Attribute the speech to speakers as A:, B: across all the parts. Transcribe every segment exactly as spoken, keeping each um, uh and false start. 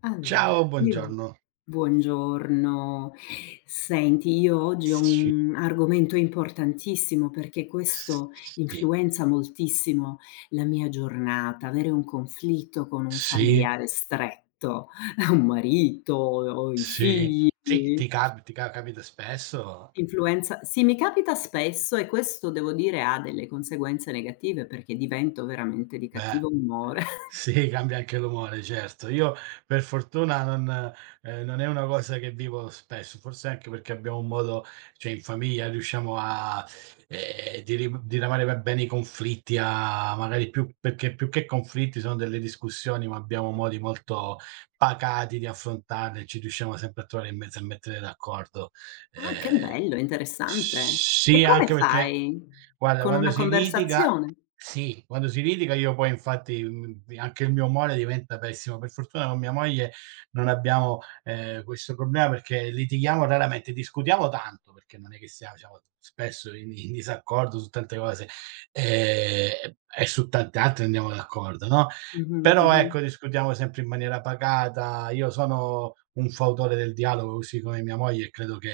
A: Allora,
B: Ciao,
A: io
B: buongiorno.
A: buongiorno. Senti, io oggi ho
B: Sì,
A: un argomento importantissimo perché
B: s
A: questo
B: sì,
A: influenza moltissimo la mia giornata. Avere un conflitto con un
B: sì,
A: familiare stretto, un marito o i
B: sì.
A: figli,
B: Sì, ti capi ti ca capita spesso?
A: influenza sì, mi capita spesso e questo devo dire ha delle conseguenze negative perché divento veramente di
B: Beh,
A: cattivo umore.
B: sì, cambia anche l'umore, certo. Io per fortuna non ehm, non è una cosa che vivo spesso, forse anche perché abbiamo un modo, cioè in famiglia riusciamo a ehm, dirim diramare per bene i conflitti, a magari più perché più che conflitti sono delle discussioni, ma abbiamo modi molto pacati di affrontarle, ci riusciamo sempre a trovare in mezzo e mettere d'accordo.
A: Ah, che
B: Ehm,
A: bello, interessante. E
B: sì,
A: come
B: anche perché
A: fai?
B: guarda,
A: Con
B: quando
A: una
B: si litiga
A: conversazione?
B: sì, quando si litiga io poi infatti, mhmm, anche il mio umore diventa pessimo. Per fortuna con mia moglie non abbiamo, ehm, questo problema perché litighiamo raramente, discutiamo tanto, perché non è che siamo siamo spesso in in disaccordo su tante cose, ehm, e su tante altre andiamo d'accordo, no,
A: Mh-mh,
B: però
A: mh-mh.
B: ecco, discutiamo sempre in maniera pacata. Io sono un fautore del dialogo, così come mia moglie, e credo che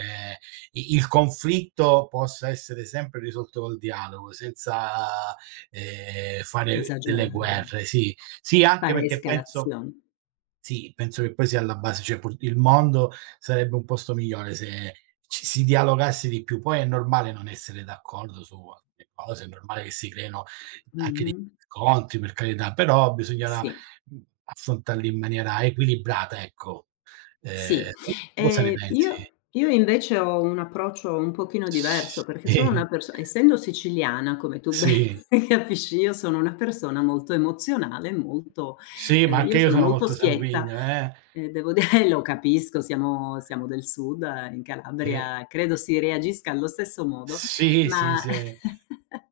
B: i il conflitto possa essere sempre risolto col dialogo, senza, ehm, fare delle
A: Esagerare.
B: guerre, sì. Sì, anche
A: Fare
B: perché penso
A: escalazione.
B: sì, penso che poi sia alla base, cioè pur il mondo sarebbe un posto migliore se ci si dialogasse di più. Poi è normale non essere d'accordo su alcune cose, è normale che si creino anche degli
A: Mh-mh.
B: scontri, per carità, però bisognerà,
A: Sì.
B: mhmm, affrontarli in maniera equilibrata, ecco.
A: Sì,
B: Ehm, tu cosa ne
A: ehm,
B: pensi?
A: io io invece ho un approccio un pochino diverso, perché sono una
B: Sì,
A: perso essendo siciliana, come tu ben
B: sì,
A: capisci, io sono una persona molto emozionale, molto
B: sì,
A: ehm,
B: ma anche
A: io
B: io
A: sono
B: sono
A: molto
B: molto
A: schietta,
B: sanguigno, eh.
A: ehm, devo dire lo capisco, siamo siamo del sud, eh, in
B: Eh,
A: Calabria credo si reagisca allo stesso modo,
B: sì, sì,
A: ma
B: se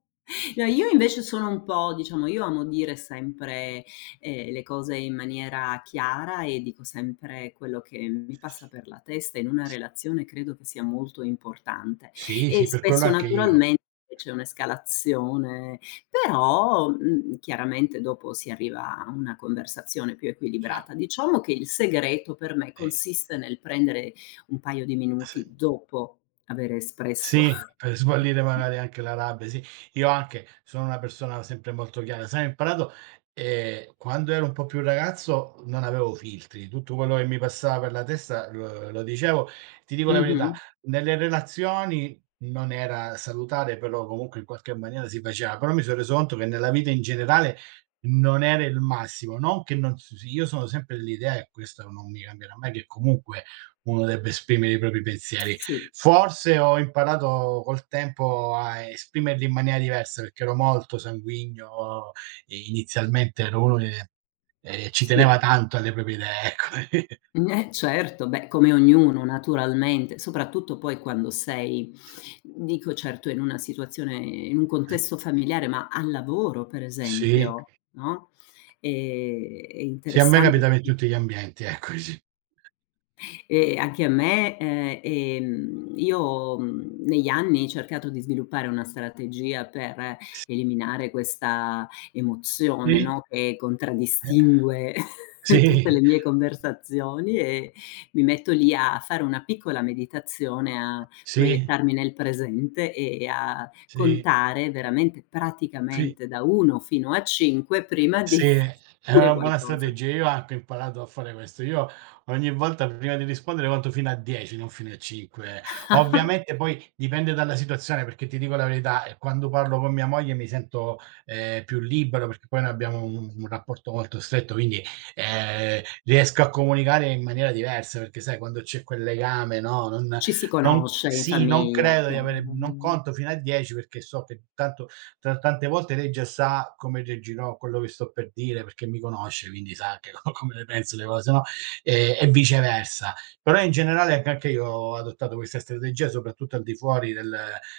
A: no, io invece sono un po' diciamo, io amo dire sempre ehm, le cose in maniera chiara e dico sempre quello che mi passa per la testa in una relazione credo che sia molto importante.
B: sì,
A: E
B: sì, per quello
A: spesso
B: anche io,
A: naturalmente c'è un'escalazione, però, mhmm, chiaramente dopo si arriva a una conversazione più
B: cioè,
A: equilibrata. Diciamo che il segreto per me
B: eh,
A: consiste nel prendere un paio di
B: se.
A: minuti dopo avere espresso.
B: Sì, per sbollire magari anche la rabbia, sì. Io anche sono una persona sempre molto chiara, sai ho imparato, ehm, quando ero un po' più ragazzo non avevo filtri, tutto quello che mi passava per la testa lo lo dicevo. Ti dico la verità,
A: Mh-mh.
B: nelle relazioni non era salutare, però comunque in qualche maniera si faceva, però mi sono reso conto che nella vita in generale non era il massimo, non che non s io sono sempre dell'idea, e questo non mi cambierà mai, che comunque uno debba esprimere i propri pensieri.
A: Sì,
B: Forse ho imparato col tempo a esprimerli in maniera diversa, perché ero molto sanguigno e inizialmente ero uno che, ehm, ci teneva
A: sì.
B: tanto alle proprie idee, ecco.
A: Mh, eh certo, beh, come ognuno naturalmente, soprattutto poi quando sei, dico certo in una situazione in un contesto familiare, ma al lavoro per
B: Sì,
A: esempio, no, ehm, è
B: sì, a me
A: interessante per
B: capitava in tutti gli ambienti, ecco, sì.
A: ehm, anche a me, ehm, ehm, io, mhmm, negli anni, ho cercato di sviluppare una strategia per eliminare questa emozione, no,
B: Sì,
A: che
B: eh,
A: contraddistingue tutte le
B: sì,
A: mie conversazioni e mi metto lì a fare una piccola meditazione, a
B: sì,
A: proiettarmi nel presente e a
B: sì,
A: contare veramente
B: sì.
A: praticamente da uno fino a cinque prima di
B: Sì, è
A: dire
B: una buona
A: qualcosa.
B: strategia. Io anche ho imparato a fare questo. Io ogni volta prima di rispondere conto fino a dieci, non fino a cinque. Ovviamente poi dipende dalla situazione, perché ti dico la verità, ehm, quando parlo con mia moglie mi sento, ehm, più libero perché poi noi abbiamo un un rapporto molto stretto, quindi, ehm, riesco a comunicare in maniera diversa, perché sai quando c'è quel legame, no, non
A: Ci si
B: non
A: conosce in
B: sì, non
A: famiglia,
B: credo di
A: chiaro.
B: avere, non conto fino a dieci perché so che tanto t tante volte lei già sa come reagirò a quello che sto per dire, perché mi conosce, quindi sa anche co come le penso le cose, no, ehm, e viceversa. Però in generale anche anche io ho adottato questa strategia, soprattutto al di fuori del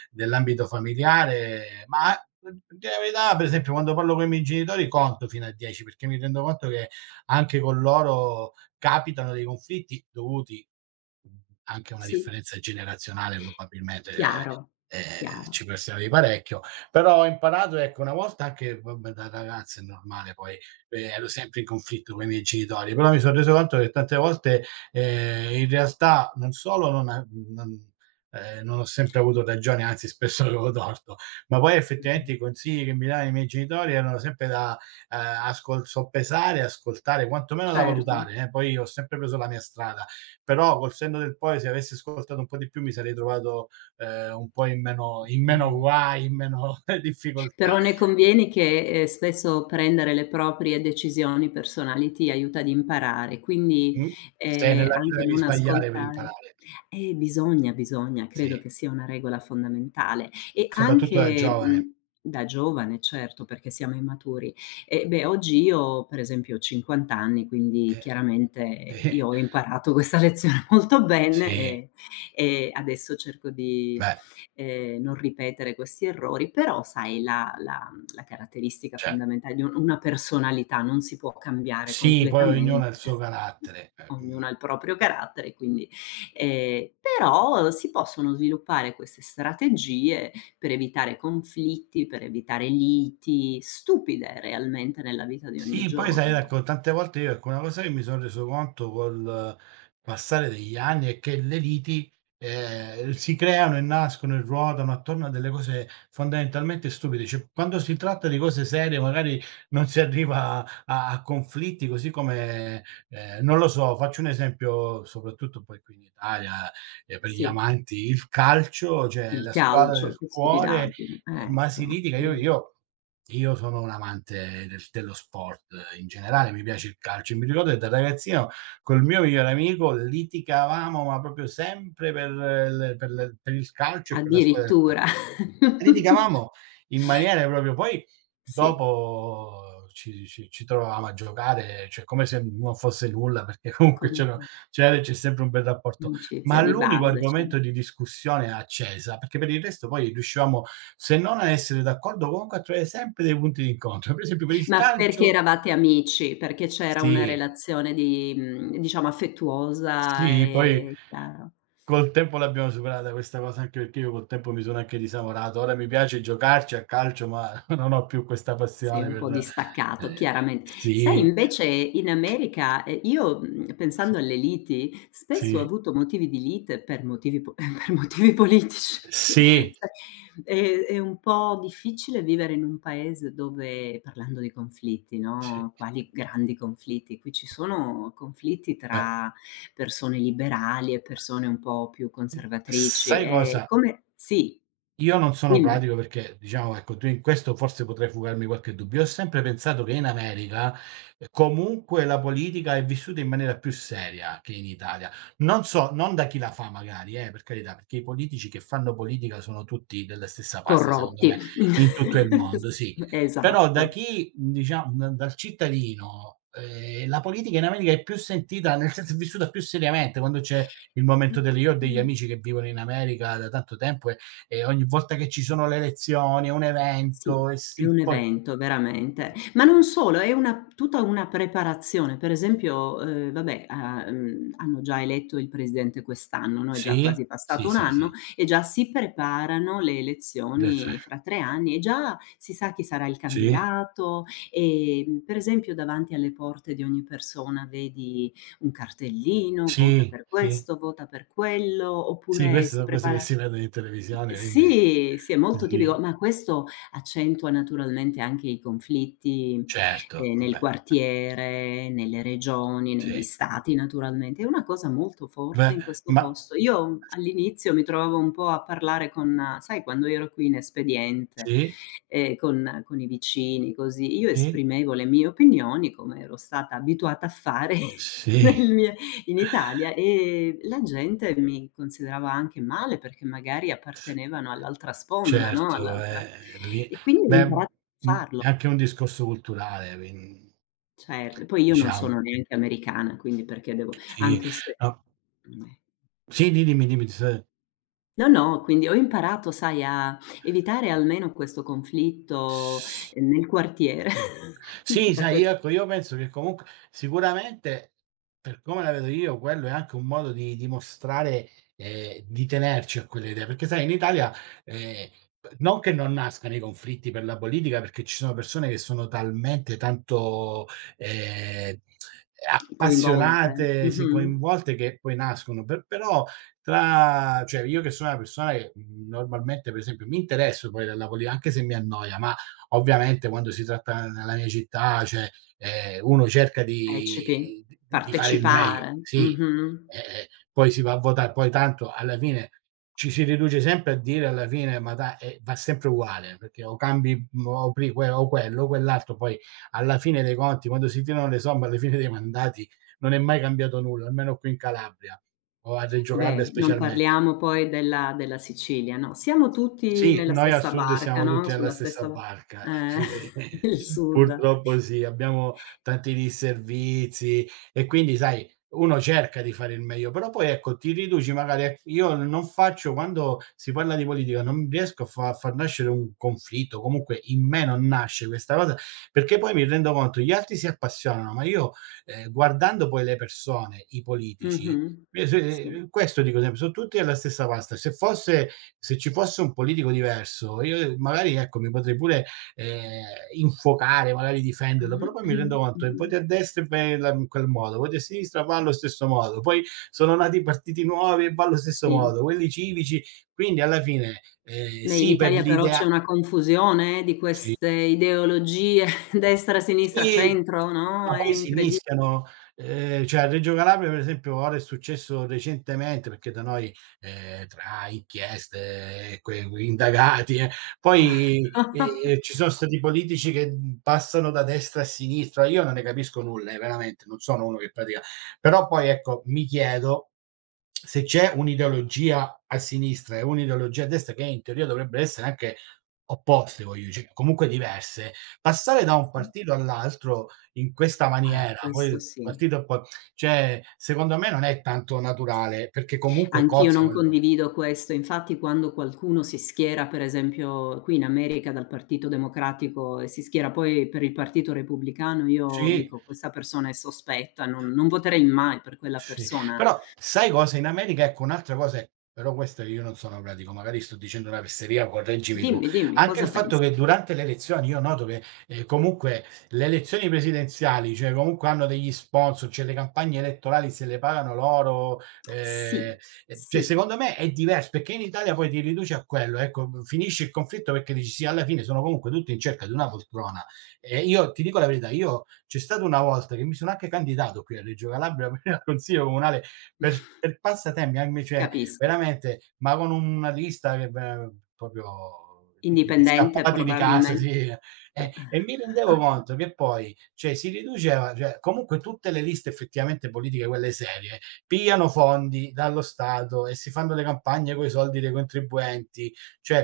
B: dell'ambito familiare, ma dir la verità, per esempio quando parlo coi miei genitori conto fino a dieci, perché mi rendo conto che anche con loro capitano dei conflitti dovuti, mhmm, anche a una
A: Sì,
B: differenza generazionale probabilmente, ehm,
A: chiaro,
B: ehm,
A: chiaro.
B: ci persiamo di parecchio, però ho imparato, ecco, una volta anche vabbè da ragazzo è normale poi, ehm, ero sempre in conflitto coi miei genitori, però mi son reso conto che tante volte, ehm, in realtà non solo non a non ehm, non ho sempre avuto ragione, anzi spesso avevo torto, ma poi
A: Mh-mh.
B: effettivamente i consigli che mi davano i miei genitori erano sempre da, ehm, ascol soppesare, ascoltare, quantomeno da
A: Certo.
B: valutare, eh, poi ho sempre preso la mia strada. Però col senno del poi se avessi ascoltato un po' di più mi sarei trovato ehm, un po' in meno, in meno guai, in meno
A: Però
B: difficoltà.
A: ne convieni che, ehm, spesso prendere le proprie decisioni personali ti aiuta ad imparare, quindi,
B: Mh, se
A: ehm,
B: nella vita
A: anche
B: devi
A: non
B: sbagliare per
A: ascoltare
B: imparare,
A: eh, bisogna, bisogna, credo
B: sì,
A: che sia una regola fondamentale. E
B: soprattutto da
A: anche,
B: giovane.
A: mhmm, da giovane certo, perché siamo immaturi. E beh, oggi io per esempio ho cinquanta anni, quindi
B: Eh,
A: chiaramente io
B: sì,
A: ho imparato questa lezione molto bene
B: sì,
A: e e adesso cerco di
B: beh,
A: ehm, non ripetere questi errori, però sai la la mhmm, la caratteristica
B: cioè
A: fondamentale di un una personalità non si può cambiare
B: sì, poi ognuno ha il
A: completamente.
B: suo carattere.
A: Ognuno ha
B: ehm
A: il proprio carattere, quindi ehm, però si possono sviluppare queste strategie per evitare conflitti, per evitare liti stupide realmente nella vita di ogni
B: Sì, poi sai,
A: giorno.
B: ecco, tante volte io ecco, una cosa che mi sono reso conto col passare degli anni è che le liti, ehm, si creano e nascono e ruotano attorno a delle cose fondamentalmente stupide. Cioè, quando si tratta di cose serie magari non si arriva a a conflitti, così come, ehm, non lo so, faccio un esempio soprattutto poi qui in Italia, ehm, per gli
A: Sì,
B: amanti, il calcio, cioè
A: il
B: la squadra
A: calcio,
B: del
A: che
B: cuore,
A: stupidaggine,
B: ehm, ma si
A: ecco.
B: litiga. Io
A: Mh.
B: io io sono un amante del dello sport, eh, in generale, mi piace il calcio e mi ricordo che da ragazzino col mio migliore amico litigavamo, ma proprio sempre per l per l per il calcio e per la squadra del cuore.
A: Addirittura.
B: Litigavamo in maniera proprio poi
A: Sì,
B: dopo ci ci ci trovavamo a giocare, cioè come se non fosse nulla, perché comunque
A: come
B: c'era c'era e c'è sempre un bel rapporto.
A: un'amicizia
B: Ma
A: di
B: l'unico
A: base, cer
B: argomento di discussione accesa, perché per il resto poi riuscivamo, se non a essere d'accordo, comunque a trovare sempre dei punti d'incontro. Per esempio per il
A: ma perché
B: calcio,
A: eravate amici? Perché c'era una
B: sì,
A: relazione di mhmm, diciamo affettuosa
B: sì, poi
A: e chiaro.
B: col tempo l'abbiamo superata questa cosa, anche perché io col tempo mi sono anche disamorato. Ora mi piace giocarci a calcio, ma non ho più questa
A: Sei
B: passione
A: un po'
B: per.
A: distaccato,
B: ehm,
A: chiaramente. Sai
B: sì,
A: invece in America, ehm, io, mhmm, pensando alle liti, spesso ho
B: sì,
A: avuto motivi di lite per motivi po per motivi politici.
B: sì,
A: Sai, è è un po' difficile vivere in un paese dove parlando di conflitti,
B: sì.
A: no, quali grandi conflitti, qui ci sono conflitti
B: Beh,
A: tra persone liberali e persone un po' più conservatrici.
B: sai
A: E
B: cosa?
A: come sì,
B: Io non sono
A: dimmi.
B: pratico perché diciamo, ecco, tu in questo forse potrei fugarmi qualche dubbio. Ho sempre pensato che in America, ehm, comunque la politica è vissuta in maniera più seria che in Italia. Non so non da chi la fa magari, eh, per carità, perché i politici che fanno politica sono tutti della stessa pasta secondo
A: Corrotti.
B: me, in tutto il mondo,
A: S
B: sì. Però da
A: esatto.
B: chi diciam da dal cittadino, ehm, la politica in America è più sentita nel senso è vissuta più seriamente, quando c'è il
A: E,
B: momento delle, io ho degli
A: mh
B: amici che vivono in America da tanto tempo e ogni volta che ci sono le elezioni, è un
A: sì,
B: evento e
A: è
B: si
A: un
B: poi
A: evento veramente. Ma non solo, è una tutta una preparazione. Per esempio, uhm, vabbè, ha mhmm, hanno già eletto il presidente quest'anno, no, è già
B: sì,
A: quasi passato
B: sì,
A: un
B: sì,
A: anno
B: sì.
A: e già si preparano le
B: De ce
A: elezioni fra tre anni e già si sa chi sarà il
B: Sì,
A: candidato. Ehm, per esempio davanti alle porte di ogni persona vedi un cartellino: "Vota
B: sì,
A: per
B: sì.
A: questo, vota per quello",
B: Sì,
A: oppure
B: queste
A: si
B: sono cose che
A: prepara
B: si vedono in televisione, quindi
A: sì, sì, è molto
B: sì,
A: tipico, ma questo accentua naturalmente anche i conflitti,
B: certo,
A: ehm, nel
B: vabbè,
A: quartiere, nelle regioni, negli
B: sì.
A: stati naturalmente. È una cosa molto forte
B: Beh,
A: in questo
B: ma
A: posto. Io all'inizio mi trovavo un po' a parlare con eh, sai quando ero qui in espediente,
B: sì,
A: ehm, con con i vicini così, io
B: sì,
A: esprimevo le mie opinioni come ero stata abituata a fare nel
B: sì,
A: mie in Italia, e la gente mi considerava anche male, perché magari
B: s
A: appartenevano all'altra sponda, no,
B: certo,
A: all'altra
B: ehm, lì
A: e quindi ho
B: beh,
A: imparato a
B: mhmm,
A: farlo.
B: è anche un discorso culturale, quin
A: Cioè, poi io non
B: diciamo,
A: sono neanche americana, quindi perché devo
B: sì,
A: anche se
B: no,
A: meh.
B: sì, di dimmi, dimmi, ti sto
A: No, no, quindi ho imparato, sai, a evitare almeno questo conflitto,
B: s
A: ehm, nel quartiere
B: sì,
A: da
B: sai,
A: ques
B: io ecco, io penso che comunque sicuramente, per come la vedo io, quello è anche un modo di dimostrare, ehm, di tenerci a quelle idee, perché sai in Italia, ehm, non che non nascano i conflitti per la politica, perché ci sono persone che sono talmente tanto, ehm,
A: coinvolte.
B: appassionate, si
A: Mh-mh.
B: coinvolte che poi nascono, per però tra, cioè io che sono una persona che, mhmm, normalmente per esempio mi interesso poi della poli anche se mi annoia, ma ovviamente quando si tratta nella mia città, cioè, ehm, uno cerca
A: Partecipi,
B: di di di fare il meglio,
A: partecipare.
B: sì,
A: Mh-mh.
B: ehm, poi si va a votà, poi tanto alla fine ci si riduce sempre a dire alla fine: "Ma dai" e va sempre uguale, perché o cambi mhmm, o pri que o quello o quell'altro, poi alla fine dei conti, quando si tirano le somme, alla fine dei mandati non è mai cambiato nulla, almeno qui in Calabria, o a Reggio Calabria
A: Beh, non
B: specialmente.
A: parliamo poi della della Sicilia, no, siamo tutti
B: Sì,
A: nella
B: noi al
A: stessa
B: sud
A: barca,
B: siamo
A: no,
B: tutti nella
A: sulla
B: stessa
A: stessa
B: barca,
A: eh,
B: sì,
A: il sud.
B: purtroppo sì, abbiamo tanti disservizi e quindi sai, uno cerca di fare il meglio, però poi ecco, ti riduci magari a io non faccio quando si parla di politica, non riesco a fa a far nascere un conflitto, comunque in me non nasce questa cosa, perché poi mi rendo conto gli altri si appassionano, ma io, ehm, guardando poi le persone, i politici,
A: Mh-mh.
B: eh, sì,
A: Sì.
B: ehm, questo dico sempre, son tutti alla stessa pasta. Se fosse se ci fosse un politico diverso, io, eh, magari ecco, mi potrei pure, ehm, infuocare, magari difenderlo,
A: Mh-mh.
B: però poi mi
A: Mh,
B: rendo conto che
A: mh-mh.
B: voti a destra e vai la in quel modo, voti a sinistra va allo stesso modo, poi sono nati partiti nuovi e va allo stesso
A: Sì.
B: modo, quelli civici, quindi alla fine, ehm,
A: Beh, in
B: sì per
A: Italia però c'è
B: l'idea,
A: una confusione eh, di
B: sì.
A: queste ideologie, destra, sinistra,
B: Sì,
A: centro, no,
B: ma
A: è
B: poi si
A: incredi
B: mischiano, ehm, cioè a Reggio Calabria per esempio ora è successo recentemente, perché da noi, ehm, tra inchieste e que indagati, eh, poi, ehm, ci sono stati politici che, mhmm, passano da destra a sinistra. Io non ne capisco nulla, eh, veramente, non sono uno che pratica. Però poi ecco, mi chiedo se c'è un'ideologia a sinistra e un'ideologia a destra che in teoria dovrebbero essere anche opposte, voglio dice comunque diverse. Passare da un partito all'altro in questa
A: Ah,
B: maniera, poi
A: questo
B: il
A: sì.
B: partito poi, cioè, secondo me non è tanto naturale, perché comunque
A: Anch'io
B: cozza
A: non
B: quel,
A: condivido questo. Infatti quando qualcuno si schiera, per esempio qui in America dal Partito Democratico e si schiera poi per il Partito Repubblicano, io
B: sì.
A: dico: "Questa persona è sospetta, non non voterei mai per quella
B: Sì,
A: persona."
B: però sai cosa in America, ecco, un'altra cosa è però questa, io non sono pratico, magari sto dicendo una fesseria, correggimi tu.
A: Dimmi, dimmi
B: Anche il
A: cosa
B: fatto
A: pensi.
B: che durante le elezioni io noto che, ehm, comunque le elezioni presidenziali, cioè comunque hanno degli sponsor, cioè le campagne elettorali se le pagano loro, ehm,
A: Sì,
B: e cioè
A: sì,
B: secondo me è divers perché in Italia poi ti riduci a quello, ecco, finisce il conflitto perché dici: "Sì, alla fine sono comunque tutti in cerca di una poltrona." E io ti dico la verità, io c'è stata una volta che mi sono anche candidato qui a Reggio Calabria per al consiglio comunale, per per passatempi, anche cioè
A: capisco.
B: veramente, ma con una lista che ve proprio di di di
A: Indipendente
B: scappati di casa,
A: probabilmente.
B: sì, eh, e mi rendevo conto che poi, cioè si riduceva, cioè comunque tutte le liste effettivamente politiche, quelle serie, pigliano fondi dallo Stato e si fanno le campagne coi soldi dei contribuenti, cioè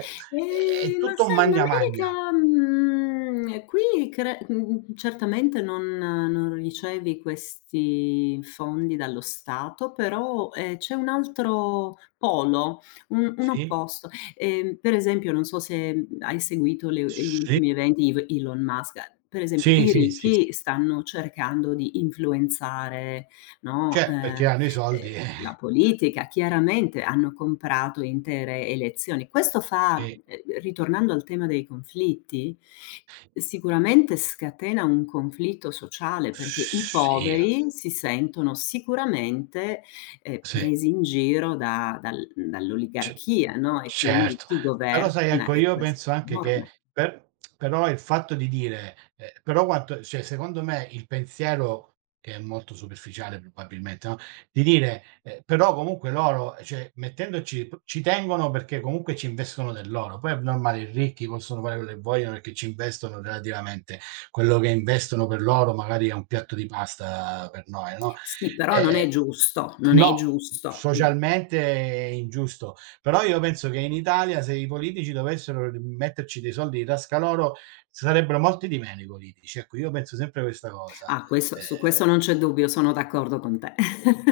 B: è è
A: Ehm, ma
B: tutto un
A: sai in
B: magna magna.
A: America, mhmm, eh, qui cre mhmm, certamente non non ricevi questi fondi dallo Stato, però, ehm, c'è un altro polo, un un
B: Sì?
A: opposto. Ehm, per esempio, non so se, mhmm, hai seguito le gli
B: Sì,
A: ultimi eventi Iv Elon Musk. Per esempio,
B: sì,
A: i
B: sì, sì, sì.
A: ricchi stanno cercando di influenzare, no, ehm,
B: Cioè, perché
A: ehm,
B: hanno i soldi, eh.
A: la politica. Chiaramente hanno comprato intere elezioni. Questo fa
B: Sì.
A: ehm, ritornando al tema dei conflitti, sicuramente scatena un conflitto sociale, perché i
B: Sì,
A: poveri si sentono sicuramente, ehm,
B: sì.
A: presi in giro da dal
B: C
A: dall'oligarchia, no, e quindi
B: Certo,
A: chi
B: però sai
A: governa
B: ecco
A: e
B: io
A: questo
B: penso
A: è
B: anche che
A: enorme.
B: per, però il fatto di dire, ehm, però quanto, cioè secondo me il pensiero, che è molto superficiale probabilmente, no, di dire, ehm: "Però comunque loro, cioè mettendoci p ci tengono perché comunque ci investono del loro." Poi è normale, i ricchi possono fare quello che vogliono perché ci investono relativamente quello che investono per loro magari è un piatto di pasta per noi, no.
A: Sì, però non
B: ehm
A: è giusto, non è
B: No,
A: giusto, no.
B: socialmente è ingiusto, però io penso che in Italia se i politici dovessero r metterci dei soldi in tasca loro, sarebbero molti di meno i politici. Ecco, io penso sempre questa cosa.
A: Ah, questo
B: Ehm,
A: su questo non c'è dubbio, sono d'accordo con te.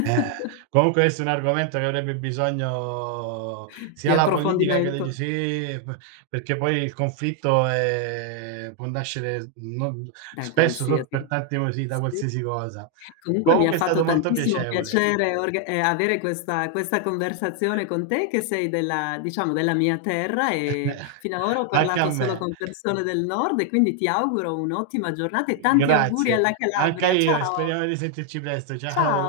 B: eh, comunque questo è un argomento che avrebbe bisogno
A: Di
B: sia la politica che le
A: approfondimento
B: g sì, p perché poi il conflitto, ehm, può nascere non
A: da
B: spesso so
A: qualsiasi
B: per
A: cosa.
B: tanti motivi, da
A: Sì.
B: qualsiasi cosa.
A: Comunque mi ha
B: Comunque è
A: fatto
B: stato molto
A: tantissimo
B: piacevole.
A: piacere org ehm, avere questa questa conversazione con te che sei della diciamo della mia terra e finora ho
B: Anche a
A: parlato solo
B: me.
A: con persone del nord e quindi ti auguro un'ottima giornata e tanti auguri
B: Grazie,
A: alla
B: anche
A: Calabria.
B: io e
A: Ciao.
B: speriamo di sentirci presto.
A: Cia
B: Ciao.